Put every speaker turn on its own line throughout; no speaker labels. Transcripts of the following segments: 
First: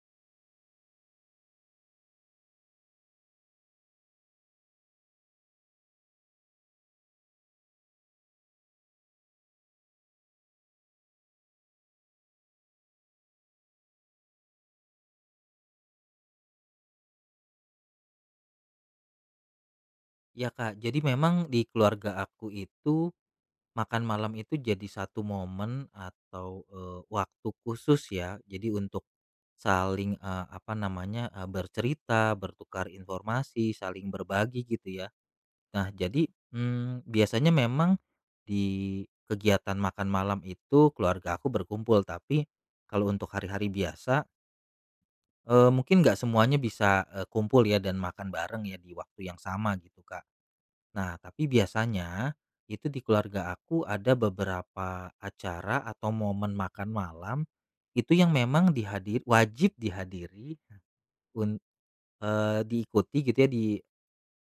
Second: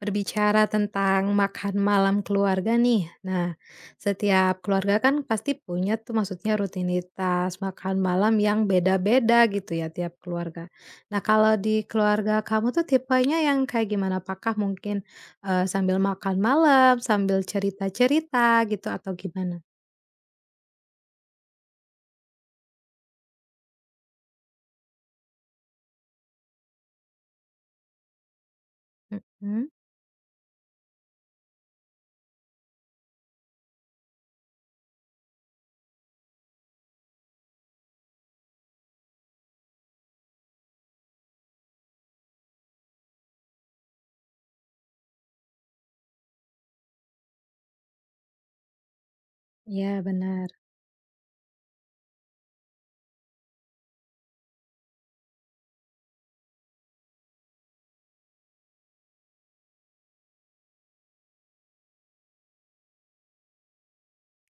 Berbicara tentang makan malam keluarga nih. Nah, setiap keluarga kan pasti punya tuh maksudnya rutinitas makan malam yang beda-beda gitu ya tiap keluarga. Nah, kalau di keluarga kamu tuh tipenya yang kayak gimana? Apakah mungkin, sambil makan malam, sambil cerita-cerita gitu atau gimana?
Ya Kak, jadi memang di keluarga aku itu makan malam itu jadi satu momen atau waktu khusus ya. Jadi untuk
Mhm.
saling apa namanya bercerita, bertukar informasi, saling berbagi gitu ya. Nah, jadi biasanya memang di kegiatan makan malam itu keluarga aku berkumpul, tapi kalau untuk hari-hari biasa mungkin nggak semuanya bisa kumpul ya dan makan bareng ya di waktu yang sama gitu
Ya
Kak.
benar.
Nah, tapi biasanya itu di keluarga aku ada beberapa acara atau momen makan malam itu yang memang dihadir wajib dihadiri un- diikuti gitu ya di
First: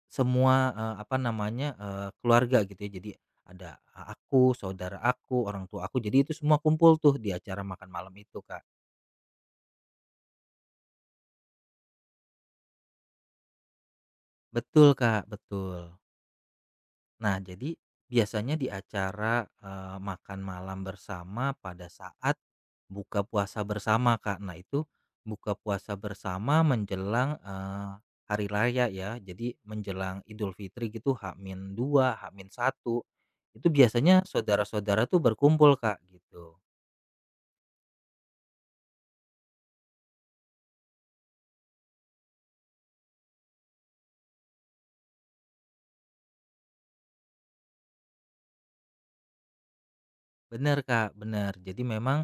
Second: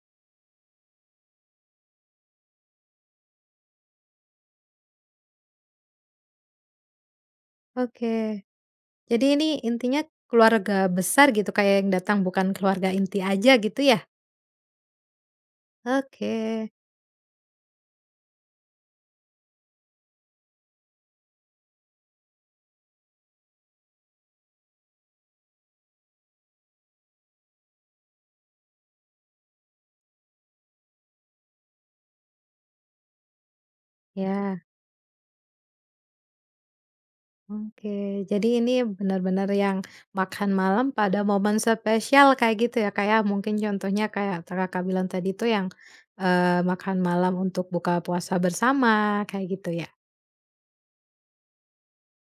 semua apa namanya keluarga gitu ya. Jadi ada aku, saudara aku, orang tua aku. Jadi itu semua kumpul tuh di acara makan malam itu,
Oke.
Kak.
Jadi ini intinya keluarga besar gitu kayak yang datang bukan keluarga inti aja gitu ya?
Betul, Kak, betul.
Oke.
Nah, jadi biasanya di acara, makan malam bersama pada saat buka puasa bersama, Kak. Nah, itu buka puasa bersama menjelang, hari raya ya. Jadi menjelang Idul Fitri gitu h dua h satu. Itu biasanya
Ya.
saudara-saudara tuh berkumpul, Kak, gitu.
Oke, jadi ini benar-benar yang makan malam pada momen spesial kayak gitu ya, kayak mungkin contohnya kayak Kakak bilang tadi tuh yang, makan malam untuk buka puasa bersama kayak gitu ya?
Bener, Kak, bener. Jadi memang,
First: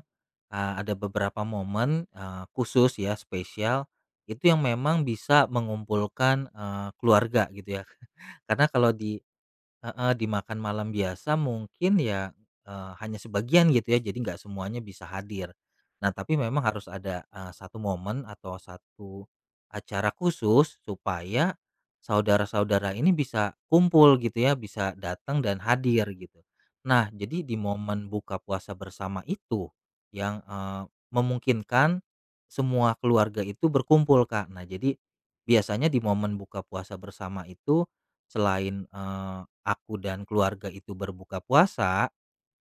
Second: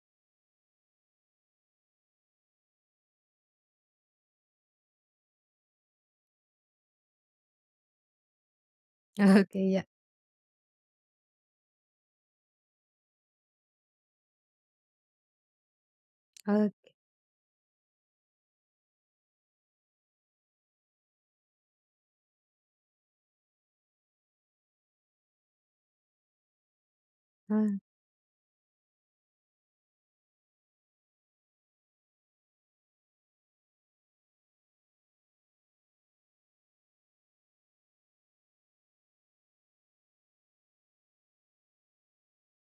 ada beberapa momen, khusus ya, spesial, itu yang memang bisa mengumpulkan, keluarga gitu ya. Karena kalau di,
Oke, ya.
heeh, dimakan malam biasa mungkin ya, hanya sebagian gitu ya jadi nggak semuanya bisa hadir. Nah tapi memang
Eee,
harus ada, satu momen atau satu acara khusus supaya saudara-saudara ini bisa kumpul gitu ya, bisa datang dan hadir gitu. Nah jadi di
eh,
momen buka puasa bersama itu yang, memungkinkan semua keluarga itu berkumpul Kak. Nah jadi biasanya di momen buka puasa bersama itu selain, aku dan keluarga itu berbuka puasa,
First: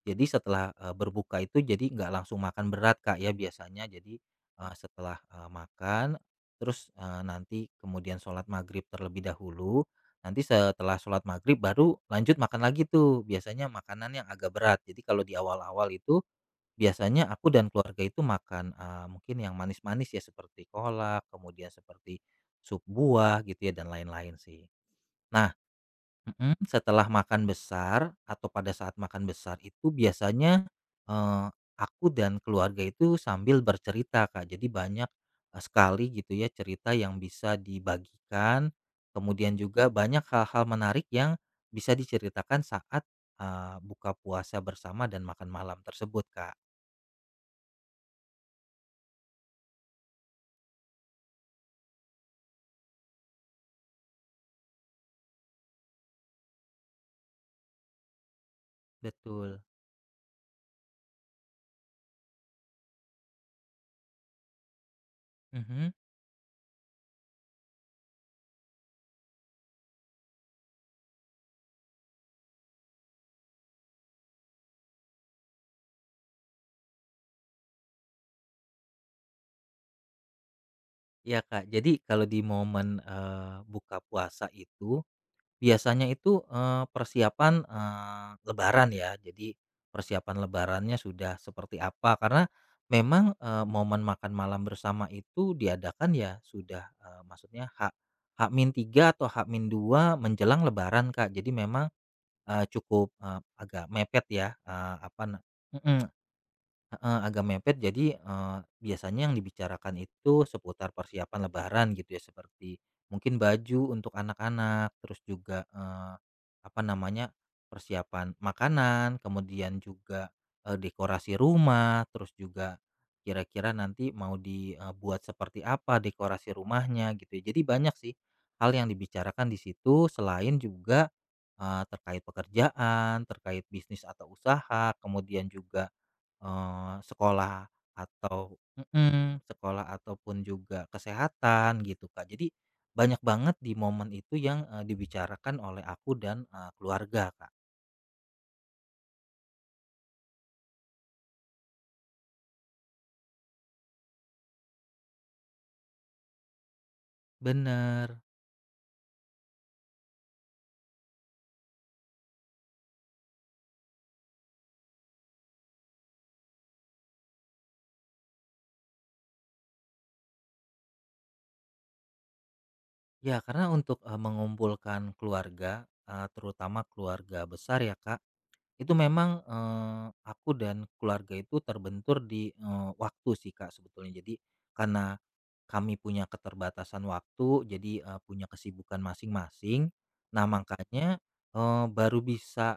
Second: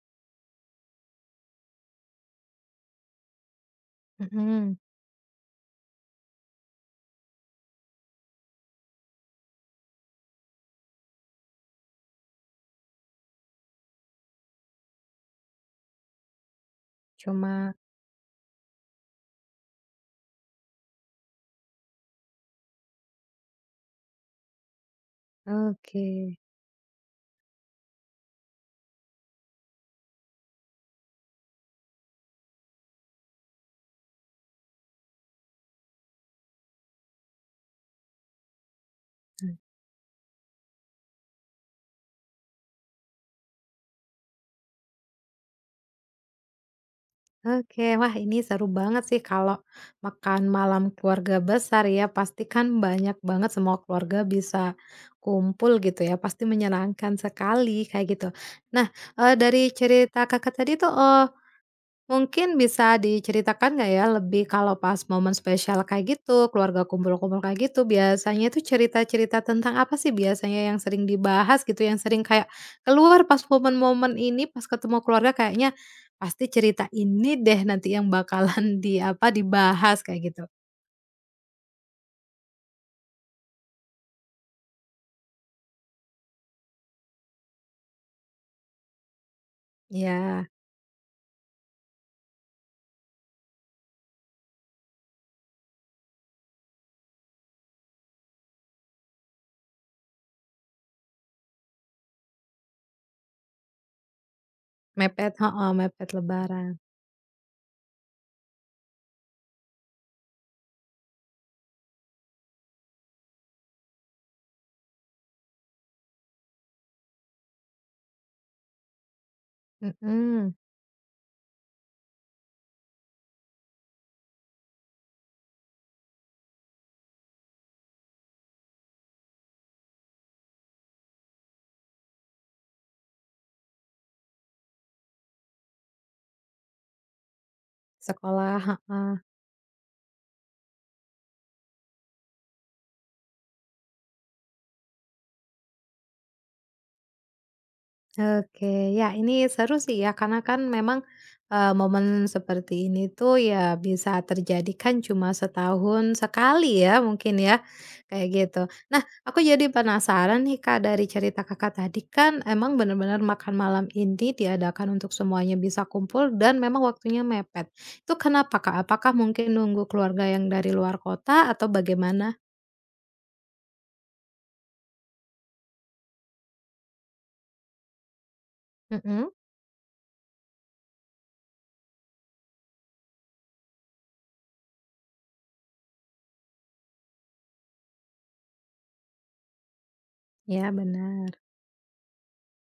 jadi setelah, berbuka itu jadi nggak langsung makan berat, Kak, ya biasanya. Jadi,
mhm,
setelah, makan terus, nanti kemudian sholat maghrib terlebih dahulu, nanti setelah sholat maghrib baru lanjut makan lagi tuh, biasanya makanan yang agak berat. Jadi kalau di awal-awal itu biasanya aku dan
cuma
keluarga itu makan, mungkin yang manis-manis ya seperti kolak, kemudian seperti sup buah gitu ya dan lain-lain sih. Nah,
oke.
mhm, setelah makan besar atau pada saat makan besar itu biasanya, eee, aku dan keluarga itu sambil bercerita, Kak. Jadi banyak, sekali gitu ya cerita yang bisa dibagikan, kemudian juga banyak hal-hal menarik yang bisa diceritakan saat, buka puasa bersama dan makan malam tersebut, Kak.
Oke, wah ini seru banget sih kalau makan malam keluarga besar ya, pasti kan banyak banget semua keluarga bisa kumpul gitu ya, pasti menyenangkan sekali kayak gitu. Nah,
Betul.
dari cerita Kakak tadi tuh, mungkin bisa diceritakan nggak ya lebih kalau pas momen spesial
Mhm.
kayak gitu, keluarga kumpul-kumpul kayak gitu, biasanya itu cerita-cerita tentang apa sih biasanya yang sering dibahas gitu, yang sering kayak keluar pas momen-momen ini, pas ketemu keluarga kayaknya pasti cerita ini deh nanti yang bakalan di apa, dibahas kayak gitu.
Iya, Kak. Jadi kalau di momen, buka puasa itu biasanya itu, persiapan, lebaran ya. Jadi persiapan
Ya
lebarannya sudah seperti apa, karena memang, momen makan malam bersama itu diadakan ya sudah, maksudnya hak hak min tiga atau hak min dua menjelang lebaran, Kak. Jadi memang, cukup, agak mepet ya, apa
mepet
na
heeh,
mhm.
mepet lebaran.
Heeh, agak mepet jadi, biasanya yang dibicarakan itu seputar persiapan lebaran gitu ya seperti mungkin baju untuk anak-anak terus juga, apa namanya, persiapan makanan kemudian juga,
Mhm,
dekorasi rumah terus juga kira-kira nanti mau dibuat seperti apa dekorasi rumahnya gitu ya jadi banyak sih hal yang dibicarakan di situ selain juga, terkait pekerjaan, terkait bisnis atau usaha kemudian juga sekolah atau
sekolah, heeh.
mhm, sekolah ataupun juga kesehatan gitu, Kak. Jadi banyak banget di momen itu yang, dibicarakan oleh aku dan, keluarga, Kak.
Oke, ya ini seru sih ya karena kan memang, momen seperti ini tuh ya bisa terjadi kan cuma setahun sekali ya mungkin ya,
Bener.
kayak gitu. Nah aku jadi penasaran nih Kak dari cerita Kakak tadi kan emang benar-benar makan malam ini diadakan untuk semuanya bisa kumpul dan memang waktunya mepet. Itu kenapa Kak? Apakah mungkin nunggu keluarga yang dari luar kota atau bagaimana?
Ya, karena untuk, mengumpulkan keluarga, terutama keluarga besar ya, Kak. Itu
Mhm,
memang, aku dan keluarga itu terbentur di, waktu sih, Kak, sebetulnya. Jadi karena kami punya keterbatasan waktu, jadi, punya kesibukan masing-masing. Nah,
ya
makanya,
benar,
baru bisa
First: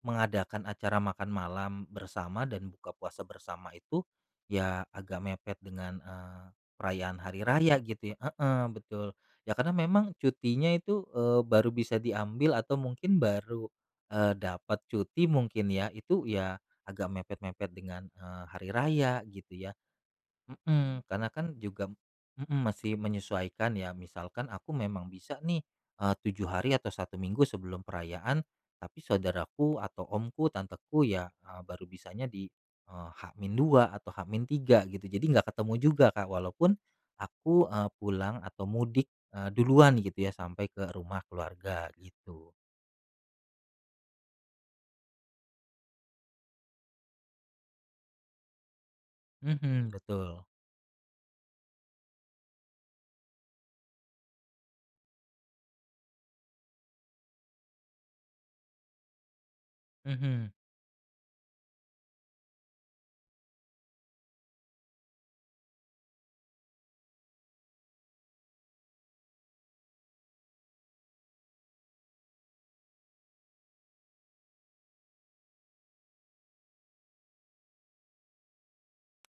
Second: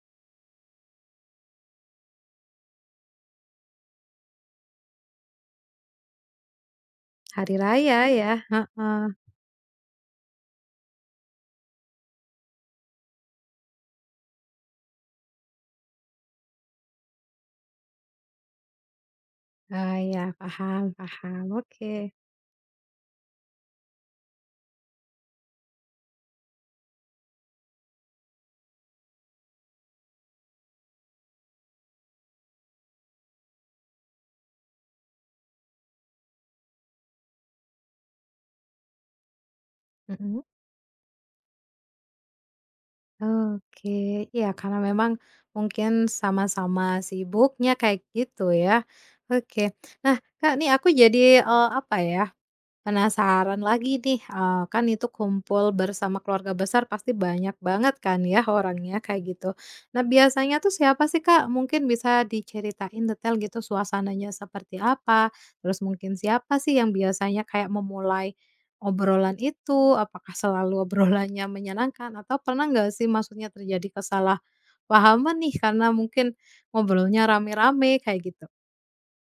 mengadakan acara makan malam bersama dan buka puasa bersama itu, ya agak mepet dengan, perayaan hari
hari
raya
raya
gitu ya
ya,
heeh,
heeh.
betul. Ya karena memang cutinya itu, baru bisa diambil atau mungkin baru, dapat cuti mungkin ya, itu ya agak mepet-mepet dengan, hari raya gitu ya.
Ah, ya paham
Mhm, karena kan
paham,
juga
oke.
mhm, masih menyesuaikan ya, misalkan aku memang bisa nih, 7 hari atau satu minggu sebelum perayaan, tapi saudaraku atau omku, tanteku ya, baru bisanya di, h dua atau h tiga gitu. Jadi nggak ketemu juga, Kak, walaupun aku, pulang atau mudik, duluan gitu ya
Mhm.
sampai ke rumah keluarga gitu.
Oke, ya karena memang mungkin sama-sama sibuknya kayak gitu ya, oke.
Mhm,
Nah
betul.
Kak, nih aku jadi, apa ya, penasaran lagi nih, kan itu kumpul bersama keluarga besar pasti banyak banget kan ya orangnya kayak gitu. Nah
Mhm.
biasanya tuh siapa sih Kak? Mungkin bisa diceritain detail gitu suasananya seperti apa? Terus mungkin siapa sih yang biasanya kayak memulai obrolan itu? Apakah selalu obrolannya menyenangkan? Atau pernah nggak sih maksudnya terjadi kesalahpahaman nih karena mungkin ngobrolnya rame-rame kayak gitu?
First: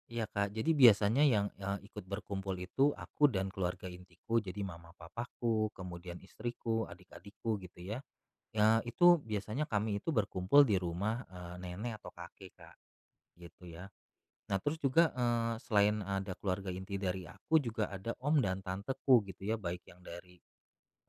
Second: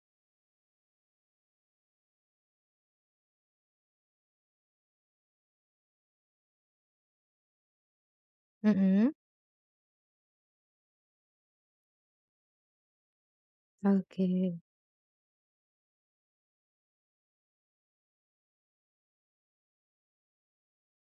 Iya Kak, jadi biasanya yang, ikut berkumpul itu aku dan keluarga intiku, jadi mama papaku, kemudian istriku, adik-adikku gitu ya. Ya itu
Mhm.
biasanya kami itu berkumpul di rumah, nenek atau kakek Kak, gitu ya.
Oke.
Nah terus juga, selain ada keluarga inti dari aku juga ada om dan tanteku gitu ya, baik yang dari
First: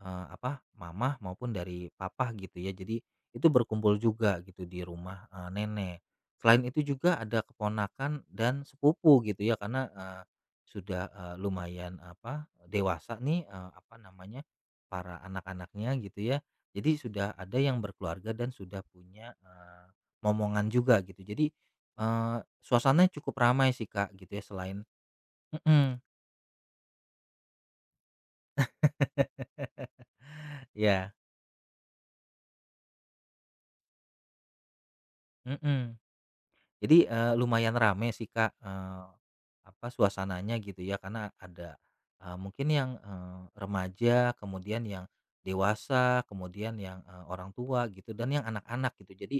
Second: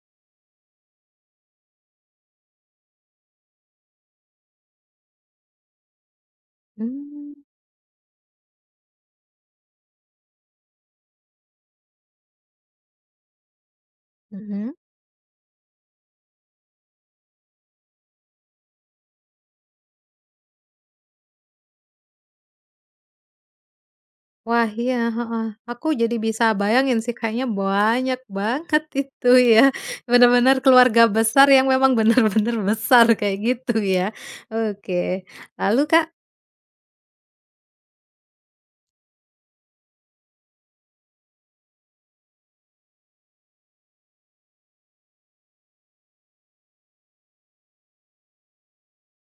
Mama maupun dari papa gitu ya. Jadi itu berkumpul juga gitu di rumah, nenek. Selain itu juga
Mmm.
ada keponakan dan sepupu gitu ya karena, sudah, lumayan apa, dewasa nih, apa namanya,
Mhm.
para anak-anaknya gitu ya. Jadi sudah ada yang berkeluarga dan sudah punya, momongan juga gitu. Jadi, suasananya cukup ramai sih Kak gitu ya
Wah,
selain
iya, heeh. Aku
mm-mm.
jadi bisa bayangin sih kayaknya banyak banget itu ya, benar-benar keluarga
Ya,
besar yang memang benar-benar besar kayak gitu ya. Oke,
iya,
lalu
mhm.
Kak,
Jadi, lumayan rame sih, Kak, suasananya gitu ya, karena ada, mungkin yang, remaja, kemudian yang dewasa, kemudian yang, orang tua gitu, dan yang anak-anak gitu. Jadi,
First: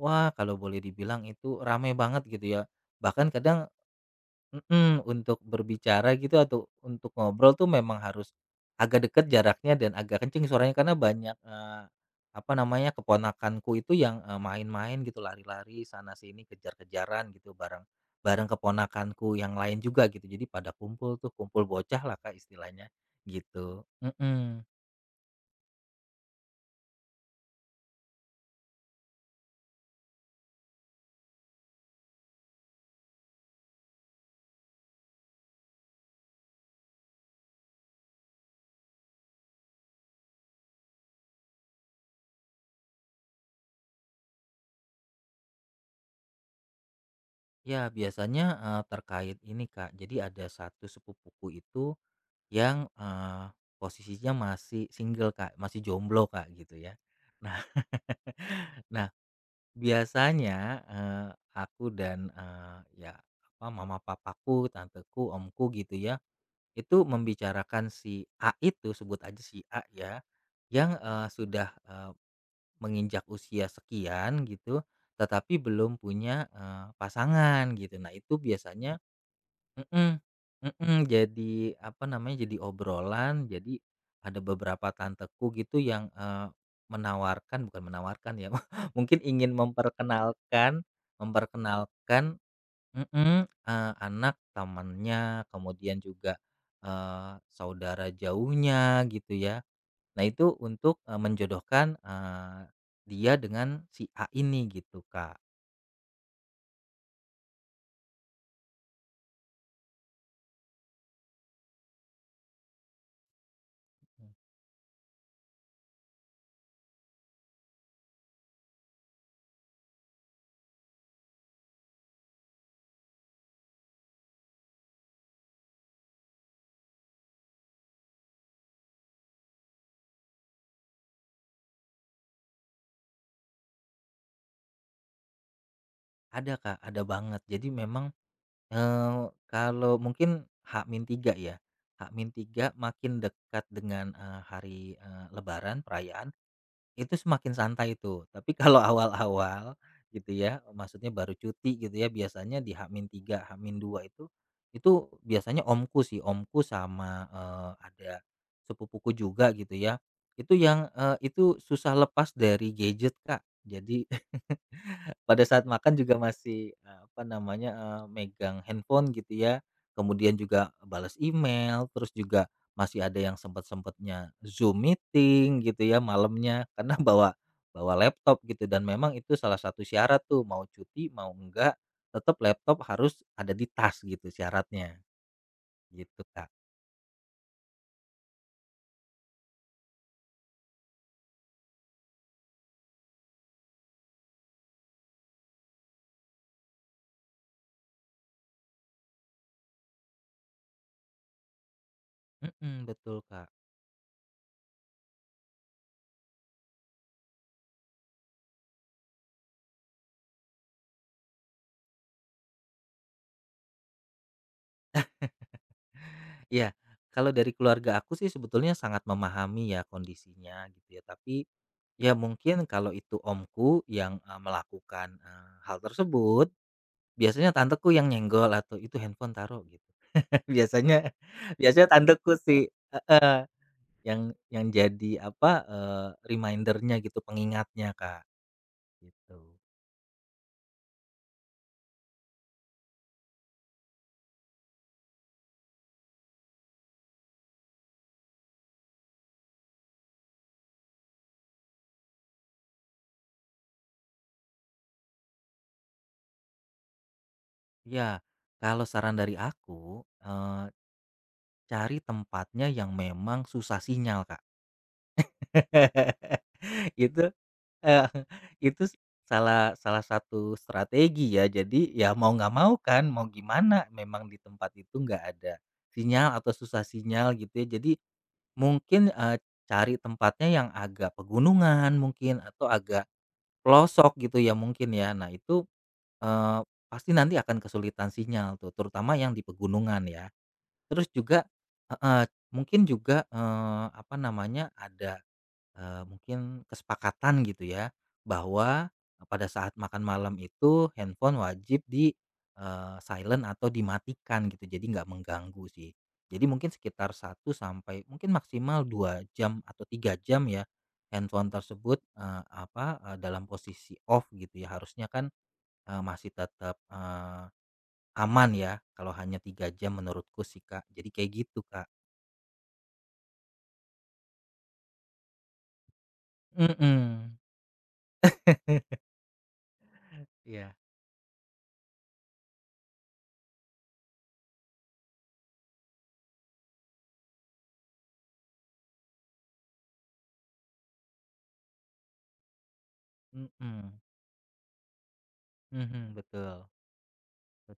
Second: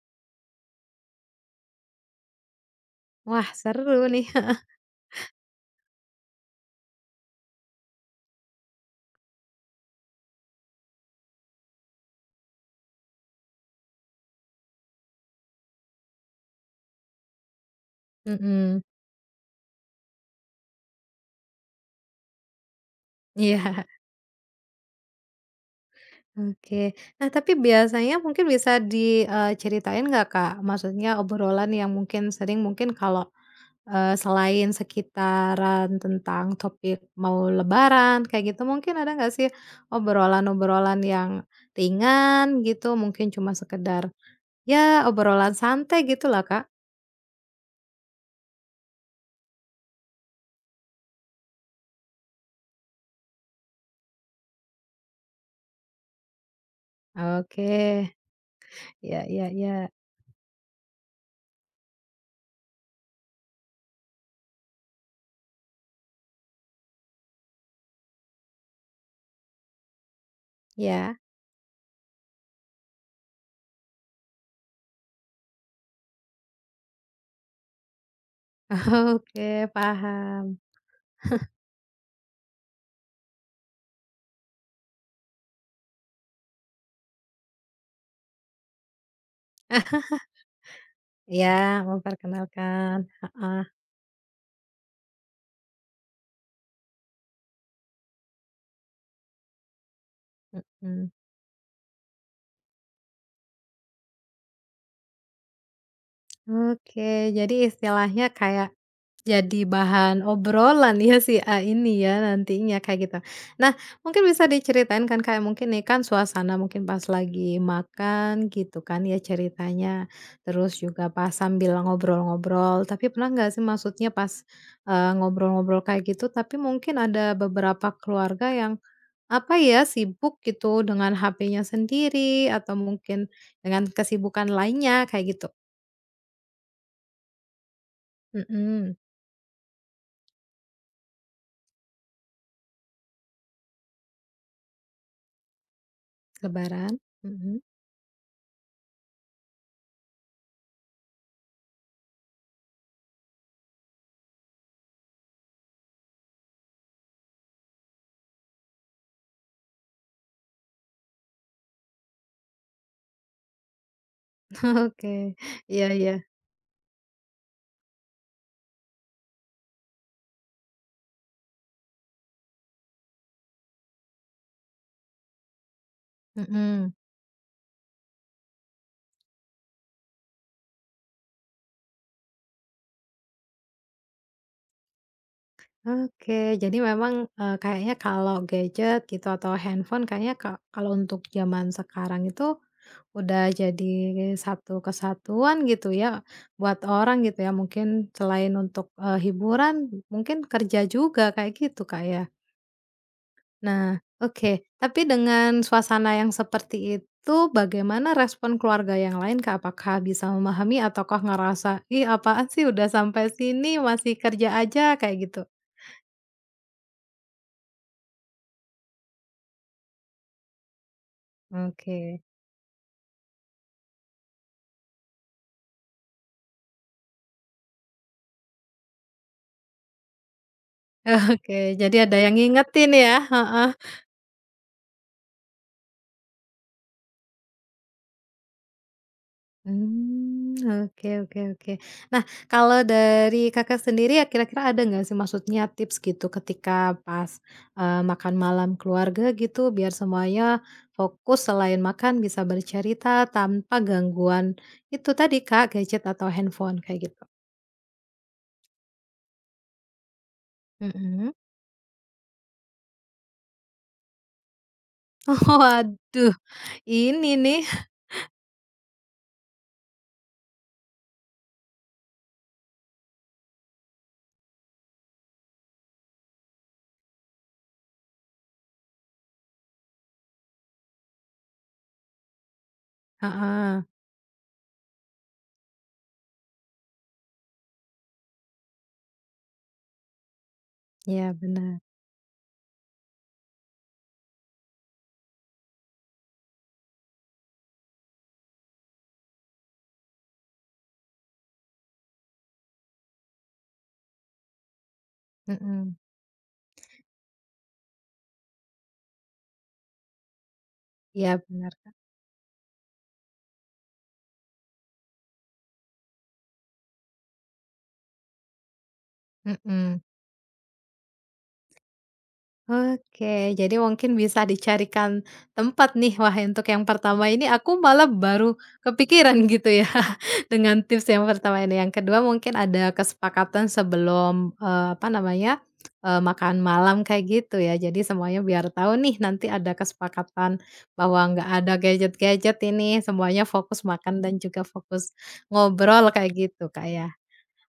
wah kalau boleh dibilang itu rame banget gitu ya. Bahkan
wah
kadang
seru nih,
mhm, untuk berbicara gitu atau untuk ngobrol tuh memang harus agak deket jaraknya dan agak kenceng suaranya karena banyak, apa namanya, keponakanku itu yang, main-main gitu lari-lari sana sini kejar-kejaran gitu bareng bareng
mhm,
keponakanku yang lain juga gitu. Jadi pada kumpul tuh, kumpul bocah lah Kak istilahnya gitu.
iya,
Mhm.
oke. Nah tapi biasanya mungkin bisa diceritain nggak Kak, maksudnya obrolan yang mungkin sering mungkin kalau selain sekitaran tentang topik mau lebaran kayak gitu, mungkin ada nggak sih obrolan-obrolan yang ringan gitu, mungkin cuma sekedar ya obrolan santai gitulah, Kak?
Ya biasanya, terkait ini Kak, jadi ada satu sepupuku itu yang, posisinya masih single, Kak, masih jomblo, Kak, gitu ya. Nah,
Oke,
nah
ya ya ya.
biasanya, aku dan, eee, ya apa mama papaku, tanteku, omku gitu ya, itu membicarakan si A itu, sebut aja si A ya, yang,
Ya,
sudah, menginjak usia sekian gitu, tetapi belum punya, pasangan gitu. Nah itu biasanya
oke
mhm,
paham.
mhm, jadi apa namanya, jadi obrolan, jadi ada beberapa tanteku gitu yang, menawarkan bukan menawarkan ya, mungkin ingin
Eh,
memperkenalkan
ya,
memperkenalkan
memperkenalkan,
mhm,
heeh,
anak temannya, kemudian juga, saudara jauhnya gitu ya. Nah itu untuk,
mhm.
menjodohkan, dia dengan si A ini gitu, Kak.
Oke, jadi istilahnya kayak jadi bahan obrolan ya si A ini ya nantinya kayak gitu. Nah mungkin bisa diceritain kan kayak mungkin nih kan suasana mungkin pas lagi makan gitu kan ya ceritanya, terus juga pas sambil ngobrol-ngobrol tapi pernah nggak sih maksudnya pas, ngobrol-ngobrol kayak gitu tapi mungkin ada beberapa keluarga yang, apa ya, sibuk gitu dengan HP-nya sendiri atau mungkin dengan kesibukan lainnya kayak gitu?
Ada, Kak, ada banget. Jadi memang
Mhm,
Kalau mungkin h tiga ya, h tiga makin dekat dengan, hari, lebaran perayaan,
lebaran?
itu semakin
Mhm.
santai itu. Tapi kalau awal-awal gitu ya, maksudnya baru cuti gitu ya, biasanya di H-3, h dua itu biasanya omku sih, omku sama, ada sepupuku juga gitu ya, itu yang, itu susah lepas dari gadget Kak. Jadi
Oke,
pada saat
iya
makan
iya,
juga masih, apa namanya, megang handphone gitu ya, kemudian juga balas email, terus juga masih ada yang sempat-sempatnya Zoom meeting gitu ya malamnya,
mhm.
karena bawa bawa laptop gitu dan memang itu salah satu syarat tuh mau cuti mau enggak, tetap laptop harus ada di tas gitu syaratnya, gitu
Oke,
Kak.
jadi memang, kayaknya kalau gadget gitu atau handphone kayaknya kalau untuk zaman sekarang itu udah jadi satu kesatuan gitu ya buat orang gitu ya, mungkin selain untuk, hiburan mungkin kerja juga kayak gitu, Kak, ya?
Mhm, betul Kak.
Nah, oke. Tapi dengan suasana yang seperti itu, bagaimana respon keluarga yang lain, Kak? Apakah bisa memahami ataukah ngerasa, "Ih, apaan sih udah sampai sini masih kerja aja?" Kayak gitu?
Iya, kalau dari keluarga aku sih sebetulnya sangat memahami ya kondisinya gitu ya, tapi ya
Oke.
mungkin kalau itu omku yang, melakukan, hal tersebut, biasanya tanteku yang nyenggol atau, "Itu handphone taruh," gitu. Biasanya
Oke,
biasanya
jadi ada yang
tanteku sih
ngingetin ya?
heeh,
Heeh.
yang jadi apa, reminder gitu, pengingatnya, Kak, gitu.
Mmm, oke oke oke. Nah, kalau dari Kakak sendiri ya kira-kira ada nggak sih maksudnya tips gitu ketika pas, makan malam keluarga gitu biar semuanya fokus selain makan bisa bercerita tanpa gangguan itu tadi Kak, gadget atau handphone kayak gitu?
Ya kalau saran dari aku,
Mhm.
cari tempatnya yang memang susah sinyal, Kak.
Oh waduh,
Itu,
ini nih
eee, itu s- salah salah satu strategi ya. Jadi ya mau nggak mau kan, mau gimana memang di tempat itu nggak ada sinyal atau susah sinyal gitu ya. Jadi mungkin, cari tempatnya yang agak pegunungan mungkin atau agak
heeh,
pelosok gitu ya mungkin ya. Nah itu, eee, pasti nanti akan kesulitan sinyal tuh, terutama yang di pegunungan ya. Terus
iya
juga
bener,
heeh, mungkin juga, apa namanya, ada mungkin kesepakatan gitu ya, bahwa pada saat makan malam itu handphone wajib di, silent atau dimatikan gitu, jadi nggak mengganggu sih.
mhm,
Jadi mungkin sekitar satu sampai mungkin maksimal 2 jam atau 3 jam ya,
iya
handphone
bener Kak,
tersebut, dalam posisi off gitu ya, harusnya kan, masih tetap, aman ya kalau hanya tiga
mhm.
jam menurutku sih, Kak. Jadi kayak gitu, Kak.
Oke, jadi mungkin bisa dicarikan tempat nih. Wah, untuk yang pertama
Mhm.
ini aku malah baru kepikiran gitu ya,
Iya.
dengan tips yang pertama ini. Yang kedua mungkin ada kesepakatan sebelum, apa namanya, makan malam kayak gitu ya. Jadi semuanya biar tahu nih nanti ada kesepakatan bahwa nggak ada gadget-gadget ini, semuanya fokus
Mhm.
makan dan juga fokus ngobrol
Mhm,
kayak
betul.
gitu, Kak, ya.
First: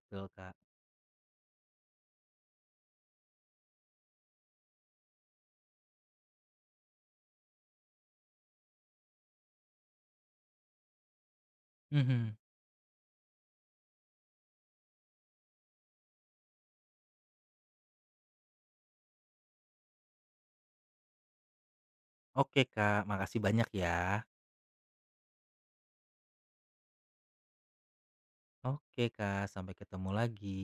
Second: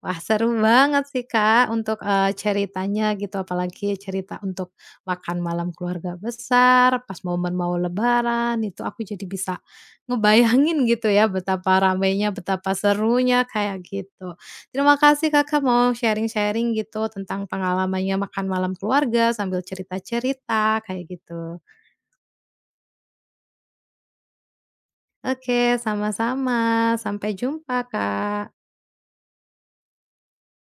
Wah, seru
Kak.
banget sih, Kak, untuk, ceritanya gitu, apalagi cerita untuk makan malam keluarga besar, pas momen mau lebaran, itu aku jadi bisa ngebayangin gitu ya, betapa ramainya,
Mhm.
betapa serunya, kayak gitu. Terima kasih Kakak mau sharing-sharing gitu tentang pengalamannya makan malam keluarga sambil cerita-cerita, kayak gitu.
Oke, Kak, makasih banyak ya.
Oke, sama-sama. Sampai jumpa, Kak.
Oke, Kak, sampai ketemu lagi.